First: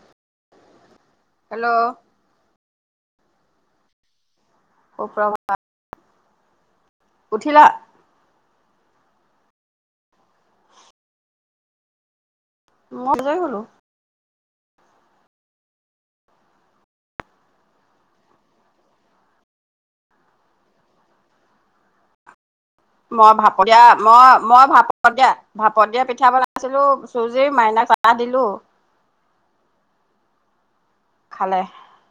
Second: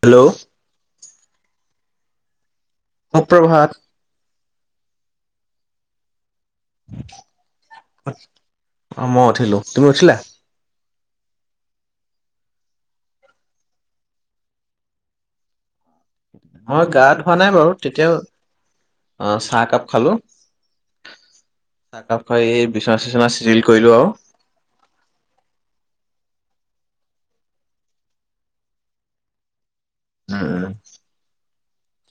Hello hello! সুপ্ৰভাত সুপ্ৰভাত। উঠিলা অ' মই উঠিলো। তুমি উঠিলা? মত গৈ হ'লো। মই গা ধোৱা নাই বাৰু তেতিয়াও অ' চাহ একাপ খালো। চাহ একাপ খাই এই- বিচনা চিচনা মই ভাপ চিজিল দিয়া, কৰিলো আৰু মই, মই ভাপত দিয়া, ভাপত দিয়া পিঠা বনা- আছিলো, চুজি মাইনাক চা হ দিলো। উম-উম, খালে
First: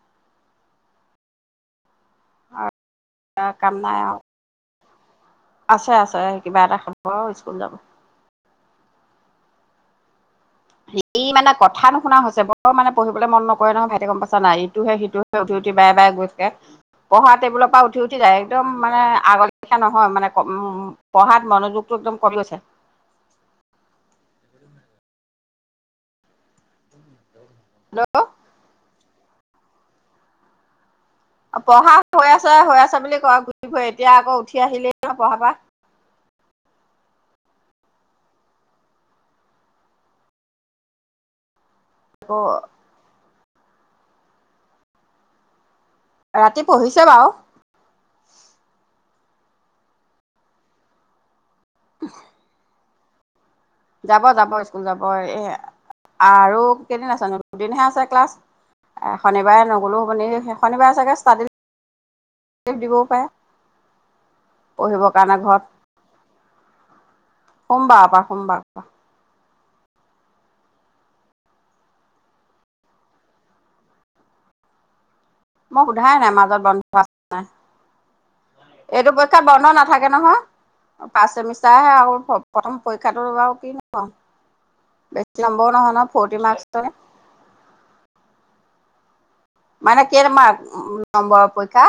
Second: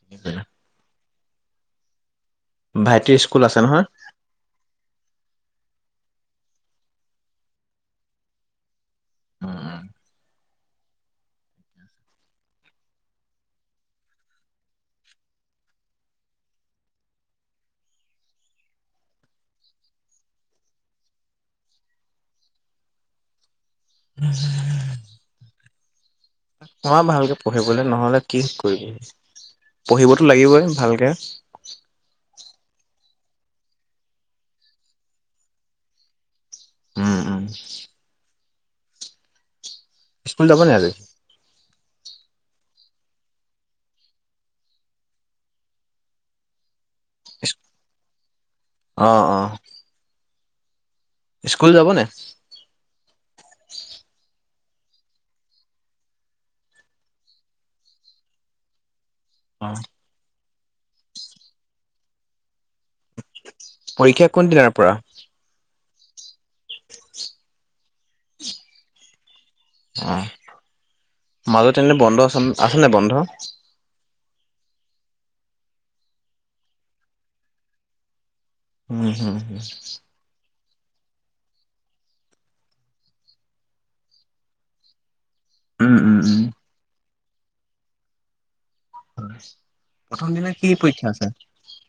[unintelligible] ভাইটিৰ স্কুল আছে কাম নাই নহয়? আৰু আছে আছে। কিবা এটা খাব আৰু স্কুল যাব। উম, ওম। ই মানে কথা নুশুনা হৈছে, পঢ়িবলৈ মন নকৰে নহয় ভাইটি গম পাইছা নাই, ইতোহে, সিটোহে উঠি বাই বাই নমস্কাৰ! পঢ়া টেবুলৰ পৰা উঠি উঠি যায়, একদম মানে আগলেখীয়া নহয়, মানে উম পঢ়াত মনোযোগটো একদম কমি গৈছে। মই ভালকে পঢ়িবলৈ নহ'লে কি হেল্ল' কৰিব। পঢ়িবতো লাগিবই ভালকৈ। অ' পঢ়া হৈ আছে হৈ আছে বুলি কয় ঘূৰি ফুৰে এতিয়া আকৌ উঠি আহিলেই নহয় পঢ়াৰ পৰা। উম, উম। স্কুল যাব নাই আজি? আকৌ ৰাতি পঢ়িছে বাৰু আহ, অ। স্কুল যাব নাই? যাব-যাব। স্কুল যাব এ আৰু কেইদিন আছে নো দুদিনহে আছে ক্লাছ। শনিবাৰে অ নগ'লোও হ'বনে, শনিবাৰে চাগে ষ্টাডি- দিবও পাৰে। পৰীক্ষা কোন দিনাৰ পৰা পঢ়িবৰ কাৰণে ঘৰত। সোমবাৰৰ পৰা, সোমবাৰৰ পৰা। আহ, মাজত এনে বন্ধ, চন আছে নাই বন্ধ? মই সুধাই নাই মাজত বন্ধ আছে নে নাই? এইটো উম উম পৰীক্ষাত উম বন্ধ নাথাকে নহয়। পা চেমিষ্টাৰহে আৰু, প্ৰথম পৰীক্ষাটো বাৰু কিনো কম, বে নম্বৰৰ উম নহয়নো উম ফ'ৰ্টি উম মাৰ্ক্সটৰে মানে প্ৰথম কেৰ দিনা মাৰ, কি পৰীক্ষা আছে নম্বৰ পৰীক্ষা?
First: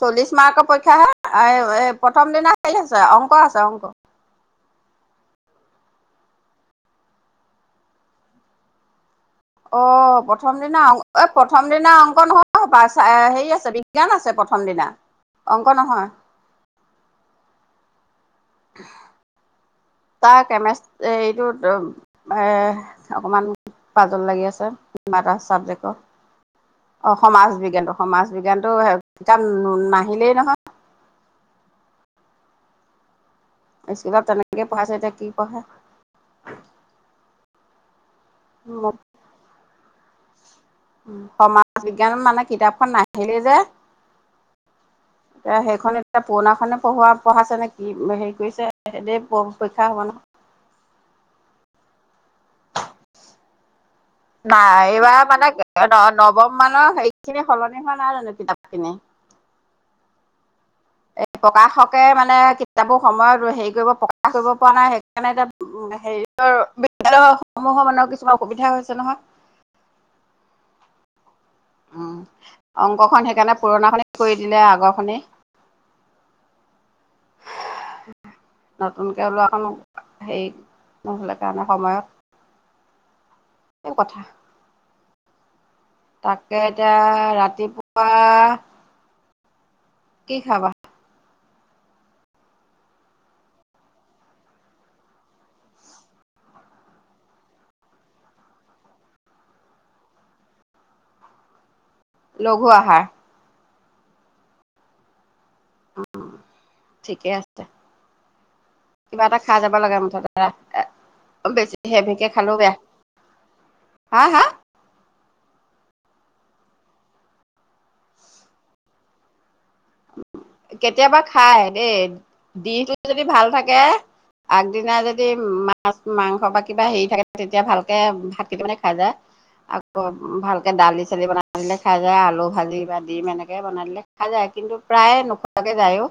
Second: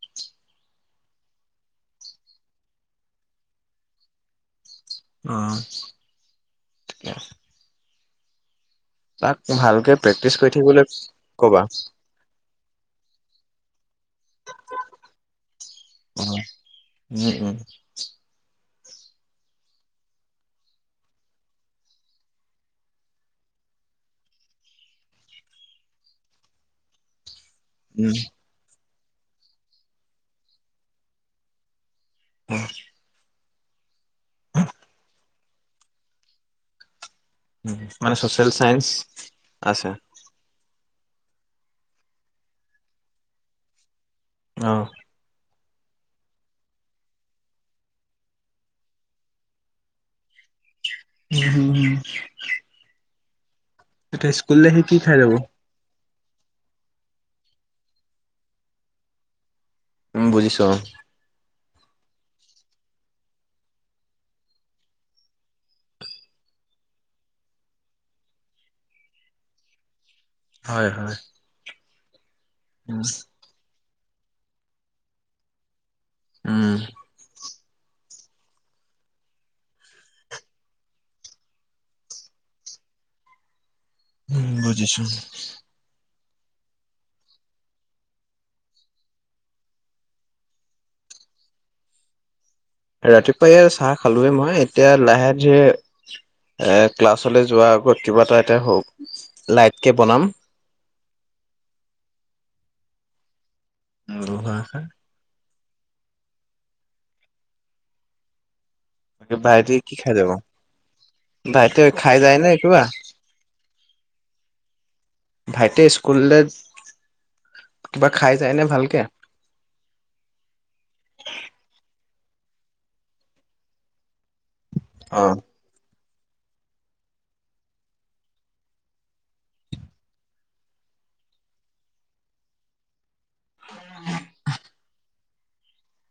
চল্লিশ মাৰ্কৰ পৰীক্ষা হে, আ এ প্ৰথম দিনা হেৰি আছে অংক আছে, অংক। অহ, ঠিকে আছে। অহ' প্ৰেক্টিচ কৰি প্ৰথম দিনা থাকিবলৈ অং, এ কবা। প্ৰথম দিনা অংক নহয় সপাই ছে হেৰি আছে, বিজ্ঞান আছে। প্ৰথম দিনা। অংক নহয়। উম, উম। [unintelligible] [inaudible] তাৰ কেমেচ এইটোত এ অকমান পাজল লাগি আছে এটা চাবজেক্ট অ সমাজ বিজ্ঞানটো উম। সমাজ বিজ্ঞানতটো কিতাপ নাহিলেই নহয় অ ইক ব তনেংগে পচতে কি পে মানে চচিয়েল চাইেন্স আছে উ সমাজ বিজ্ঞানত মানে কিতাপখন নাহিলে যে আহ এতিয়া সেইখন এতিয়া পুৰণা খনে পঢ়োৱা পঢ়াছে নে কি হেৰি কৰিছে সদ পৰীক্ষা হব ন উম হম হ স্কুললে নাই সি কি খাই এইবাৰ যাব? মানে অ নৱম মানৰ সেইখিনি সলনি হোৱা নাই জানো কিতাপখিনি উম বুজিছ প্ৰকাশকে মানে কিতাপৰ সময়ত হেৰি কৰিব প্ৰকাশ কৰিব পৰা নাই সেইকাৰণে এতিয়া হেৰি বিদ্্যালয় সমূহৰ মানে কিছুমান অসুবিধা হৈছে নহয় হয় হয় উম উম অংকখন সেইকাৰণে পুৰণা খনে কৰি দিলে আগৰখনে উম নতুনকে ওলোৱা কো হেৰি নহ'লে কাৰণে সময়ত সেই কথা উম বুজিছো তাকে এতিয়া ৰাতিপুৱা কি খাবা ৰাতিপুৱা ই চাহ খালোে মই এতিয়া লাহে যেে এ ক্লাছলৈ যোৱাৰ আগত কিবা এটা এতিয়া হওক লাইটকে বনাম [unintelligible] লঘু আহাৰ [unintelligible] অ ঠিকেই আছে কিবা এটা খাই যাব ভাইটি কি লগা খাই মুঠ যাব? দাদা বেছি ভাইটিয়ে খাই হেভিকে যায় নে খালেও বেয়া কিবা? হা হা ভাইটিয়ে স্কুললে কিবা খাই চায়নে ভালকে কেতিয়াবা খাই দেই দিহটো যদি ভাল থাকে আগদিনা অ যদি মাছ মাংস বা কিবা হেৰি থাকে তেতিয়া ভালকে ভাত কেইটামানে খাই যায় আকৌ ভালকে দালি চালি বনাই দিলে খাই যায় আলু ভাজি দিম এনেকে বনাই দিলে খা যায় কিন্তু প্ৰায় নোখোৱাকে যায়ও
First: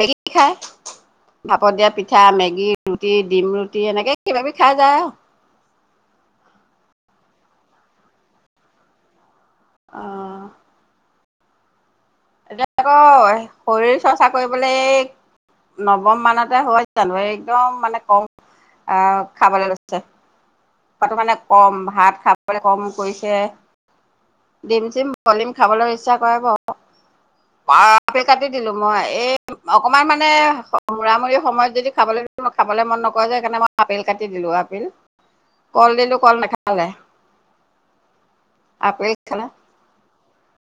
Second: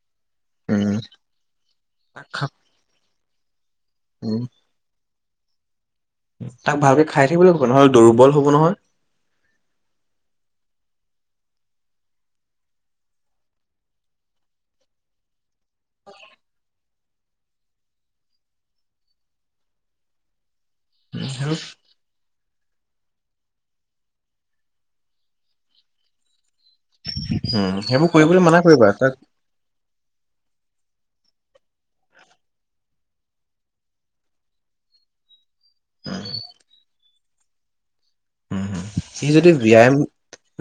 মেগী কি খাই উম ভাপত দিয়া পিঠা মেগী ৰুটি ডিম ৰুটি এনেকে উম। কিবাবি খাই যায় আৰু তাক ভালকে খাই থাকিবলৈ হ'ব নহলে দুৰ্বল হ'ব নহয় আহ এতিয়া আকৌ শৰীৰ চৰ্চা কৰিবলৈ নৱম মানতে হৈ জানাৰী একদম মানে কম আহ খাবলৈ গৈছে খোৱাটো মানে কম ভাত খাবলৈ কম কৰিছে দিম চিম বলিম খাবলৈ ইচ্ছা কৰে উম, সেইবোৰ বাপে কৰিবলৈ কাটি মানা দিলো কৰিবা মই তাক এই অকমান মানে মূৰামূৰি সময়ত যদি খাবলৈ দিওঁ খাবলৈ মন নকৰে যে সেইকাৰণে মই আপেল কাটি দিলোঁ আপিল কল দিলো কল নাখাালাই সি যদি ব্যায়াম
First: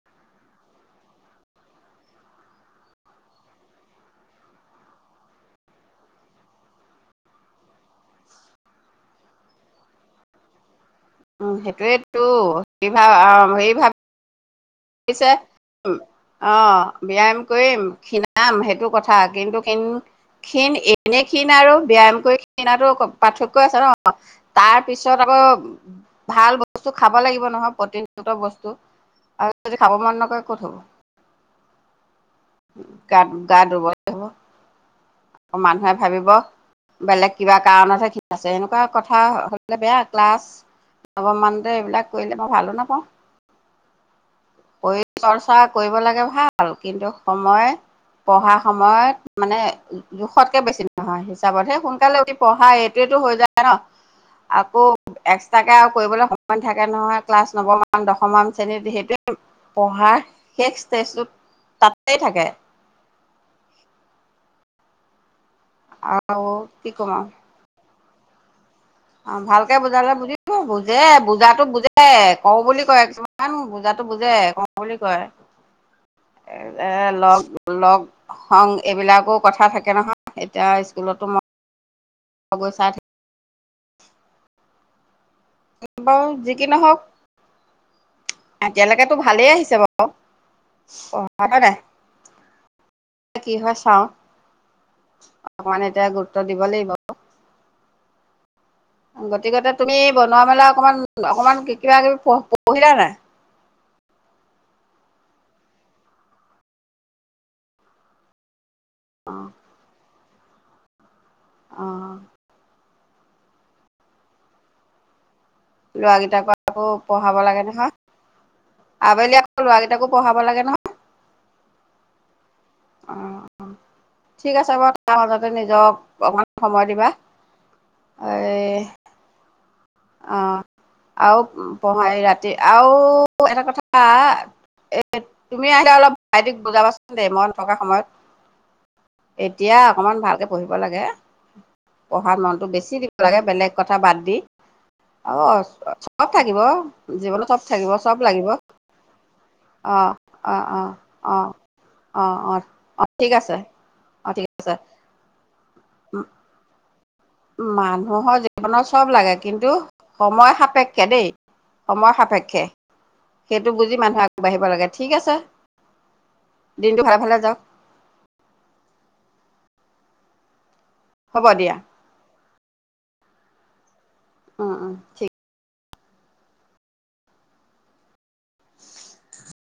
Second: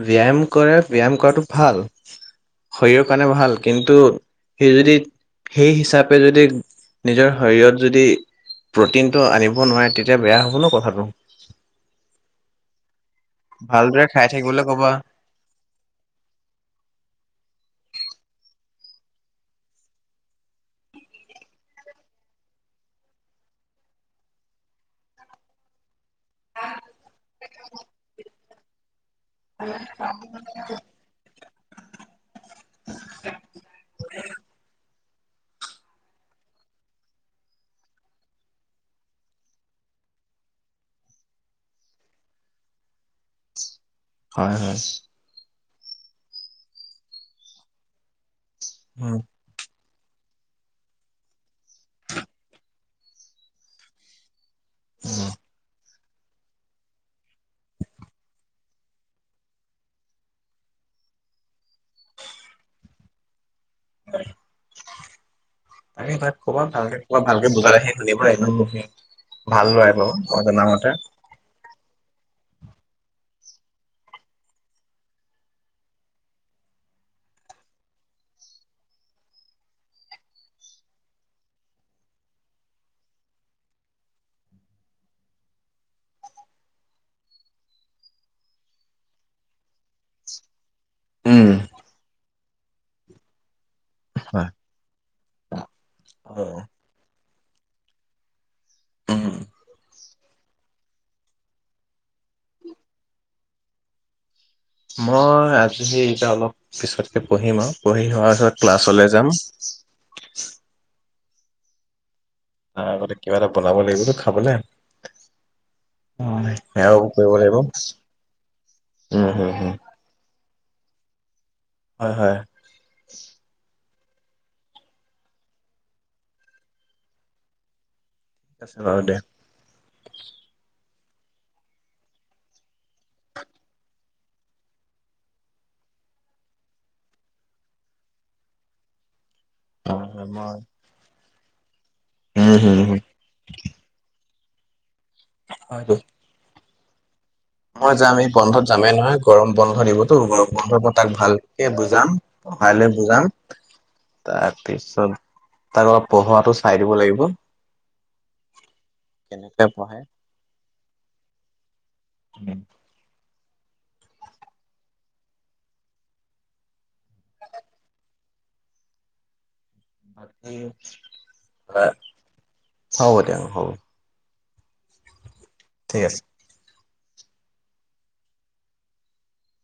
ব্যায়াম কৰে ব্যায়াম কৰাটো ভাল শৰীৰৰ কাৰণে ভাল কিন্তু সেই যদি সেই হিচাপে যদি নিজৰ শৰীৰত যদি প্ৰটিনটো আনিব নোৱাৰে তেতিয়া বেয়া হ'ব ন কথাটো। উম সেইটোৱেতো সেই ভাৱ হে ভাৱ ভালদৰে খাই থাকিবলৈ ক'বা পিছে অ ব্যায়াম কৰিম শিনা নাম সেইটো কথা কিন্তু কিন্ত ক্ষীণ এনে ক্ষীণ আৰু ব্যায়াম কৰি ক্ষীণাটো পাৰ্থক্য আছে ন তাৰ পিছত আ কৌ ভাল বস্তু খাব লাগিব নহয় প্ৰতিন জাতীয় বস্তু। আৰু যদি খাব মন নক ক'ত হব? গাত গা দুৰ্বল হব আকৌ মানুহে ভাবিব বেলেগ কিবা কাৰণতহে ঠিক আছে এনেকুৱা কথা হলে বেয়া ক্লাছ অলমানতে এইবিলাক কৰিলে মই ভালো নাপাওঁ। হয়, হয়। পৰি চৰ্চা কৰিব লাগে ভাল কিন্তু সময় পঢ়াৰ উম, সময়ত মানে জোখতকে বেছি নহয় হিচাপত সেই সোনকালে পঢ়া এইটোৱটো হৈ যায় ন। আকৌ এক্সট্ৰাকে আৰু কৰিবলৈ সময় থাকে নহয় ক্লাছ নৱমান দশমমান শ্ৰেণীত সেইটোৱে পঢ়াৰ শেষ ষ্টেজটোত তাতেই থাকে। আমি ভ আৰু খৰবাত কি ভালকে খৰবাত ভালকে বুজাই আহিম [unintelligible] অ ভালকে বুজালে বুজিব বুজে বুজাতো বুজে এ কওঁ বুলি কয় কিছুমান বুজাটো বুজে কওঁ বুলি কয়। লগ লগ সং এইবিলাকো কথা থাকে নহয় এতিয়া স্কুলতো মই সগৈ চা বাৰু যি কি নহওঁক এতিয়ালৈকেটো ভালেই আহিছে বাৰু উম, পঢ়া নাই। কি হয় চাওঁ হয়। অকমান এতিয়া গুৰুত্ব অ', দিব লাগিব। উম। গতিকেটো তুমি বনোৱা মেলা অকমান অকমান কিবা কিবি পঢ়িলা নাই? মই আজি এইবাৰ অলপ পিছতকে পঢ়িম আৰু পঢ়ি হোৱাৰ পাছত ক্লাছলৈ যাম। অ'। নাই আগতে কিবা এটা বনাব লাগিবটো খাবলে। ল'ৰাকেইটাকো অ', আকৌ সেয়া কৰিব পঢ়াব লাগিব লাগে নহয় উম, আবেলি হম, আকৌ হম। ল'ৰাকেইটাকো পঢ়াব লাগে নহয় হয় হয় অ', অ'। ঠিক আছে বাৰু, তাৰ মাজতে নিজক অকমান সময় দিবা। এই আছে বাৰু দে। অ আৰু পহাই ৰাতি আৰু এটা কথা এ তুমি আহিলে অলপ ভাইটিক বুজাবাচোন দেই মই থকা সময়ত। এতিয়া হয় অকমান হয় ভালকে মই পঢ়িব লাগে। পঢ়াত উম মনটো হম হম বেছি দিব লাগে বেলেগ কথা বাদ দি। হয়তো অ', চব থাকিব। জীৱনত চব থাকিব মই যাম চব এই লাগিব বন্ধত যামে নহয় গৰম বন্ধ অ দিবতো গৰম অ অ বন্ধৰ পৰা তাক অ ভালকে বুজাম। অ অ ভালদৰে অ বুজাম ঠিক আছে অ ঠিক তাৰপিছত তাক অলপ আছে পঢ়োৱাটো চাই দিব লাগি মানুহৰ জীৱনত চব লাগে কেনেকে কিন্তু পঢ়ে সময় সাপেক্ষে দেই। সময় সাপেক্ষে, সেইটো বুজি মানুহে আগবাঢ়িব লাগে, ঠিক আছে। দিনটো ভাল ভালে যাওক বাকে হ'ব দিয়া হ'ব দিয়ক হ'ব। অ অ ঠিক আছে। [inaudible]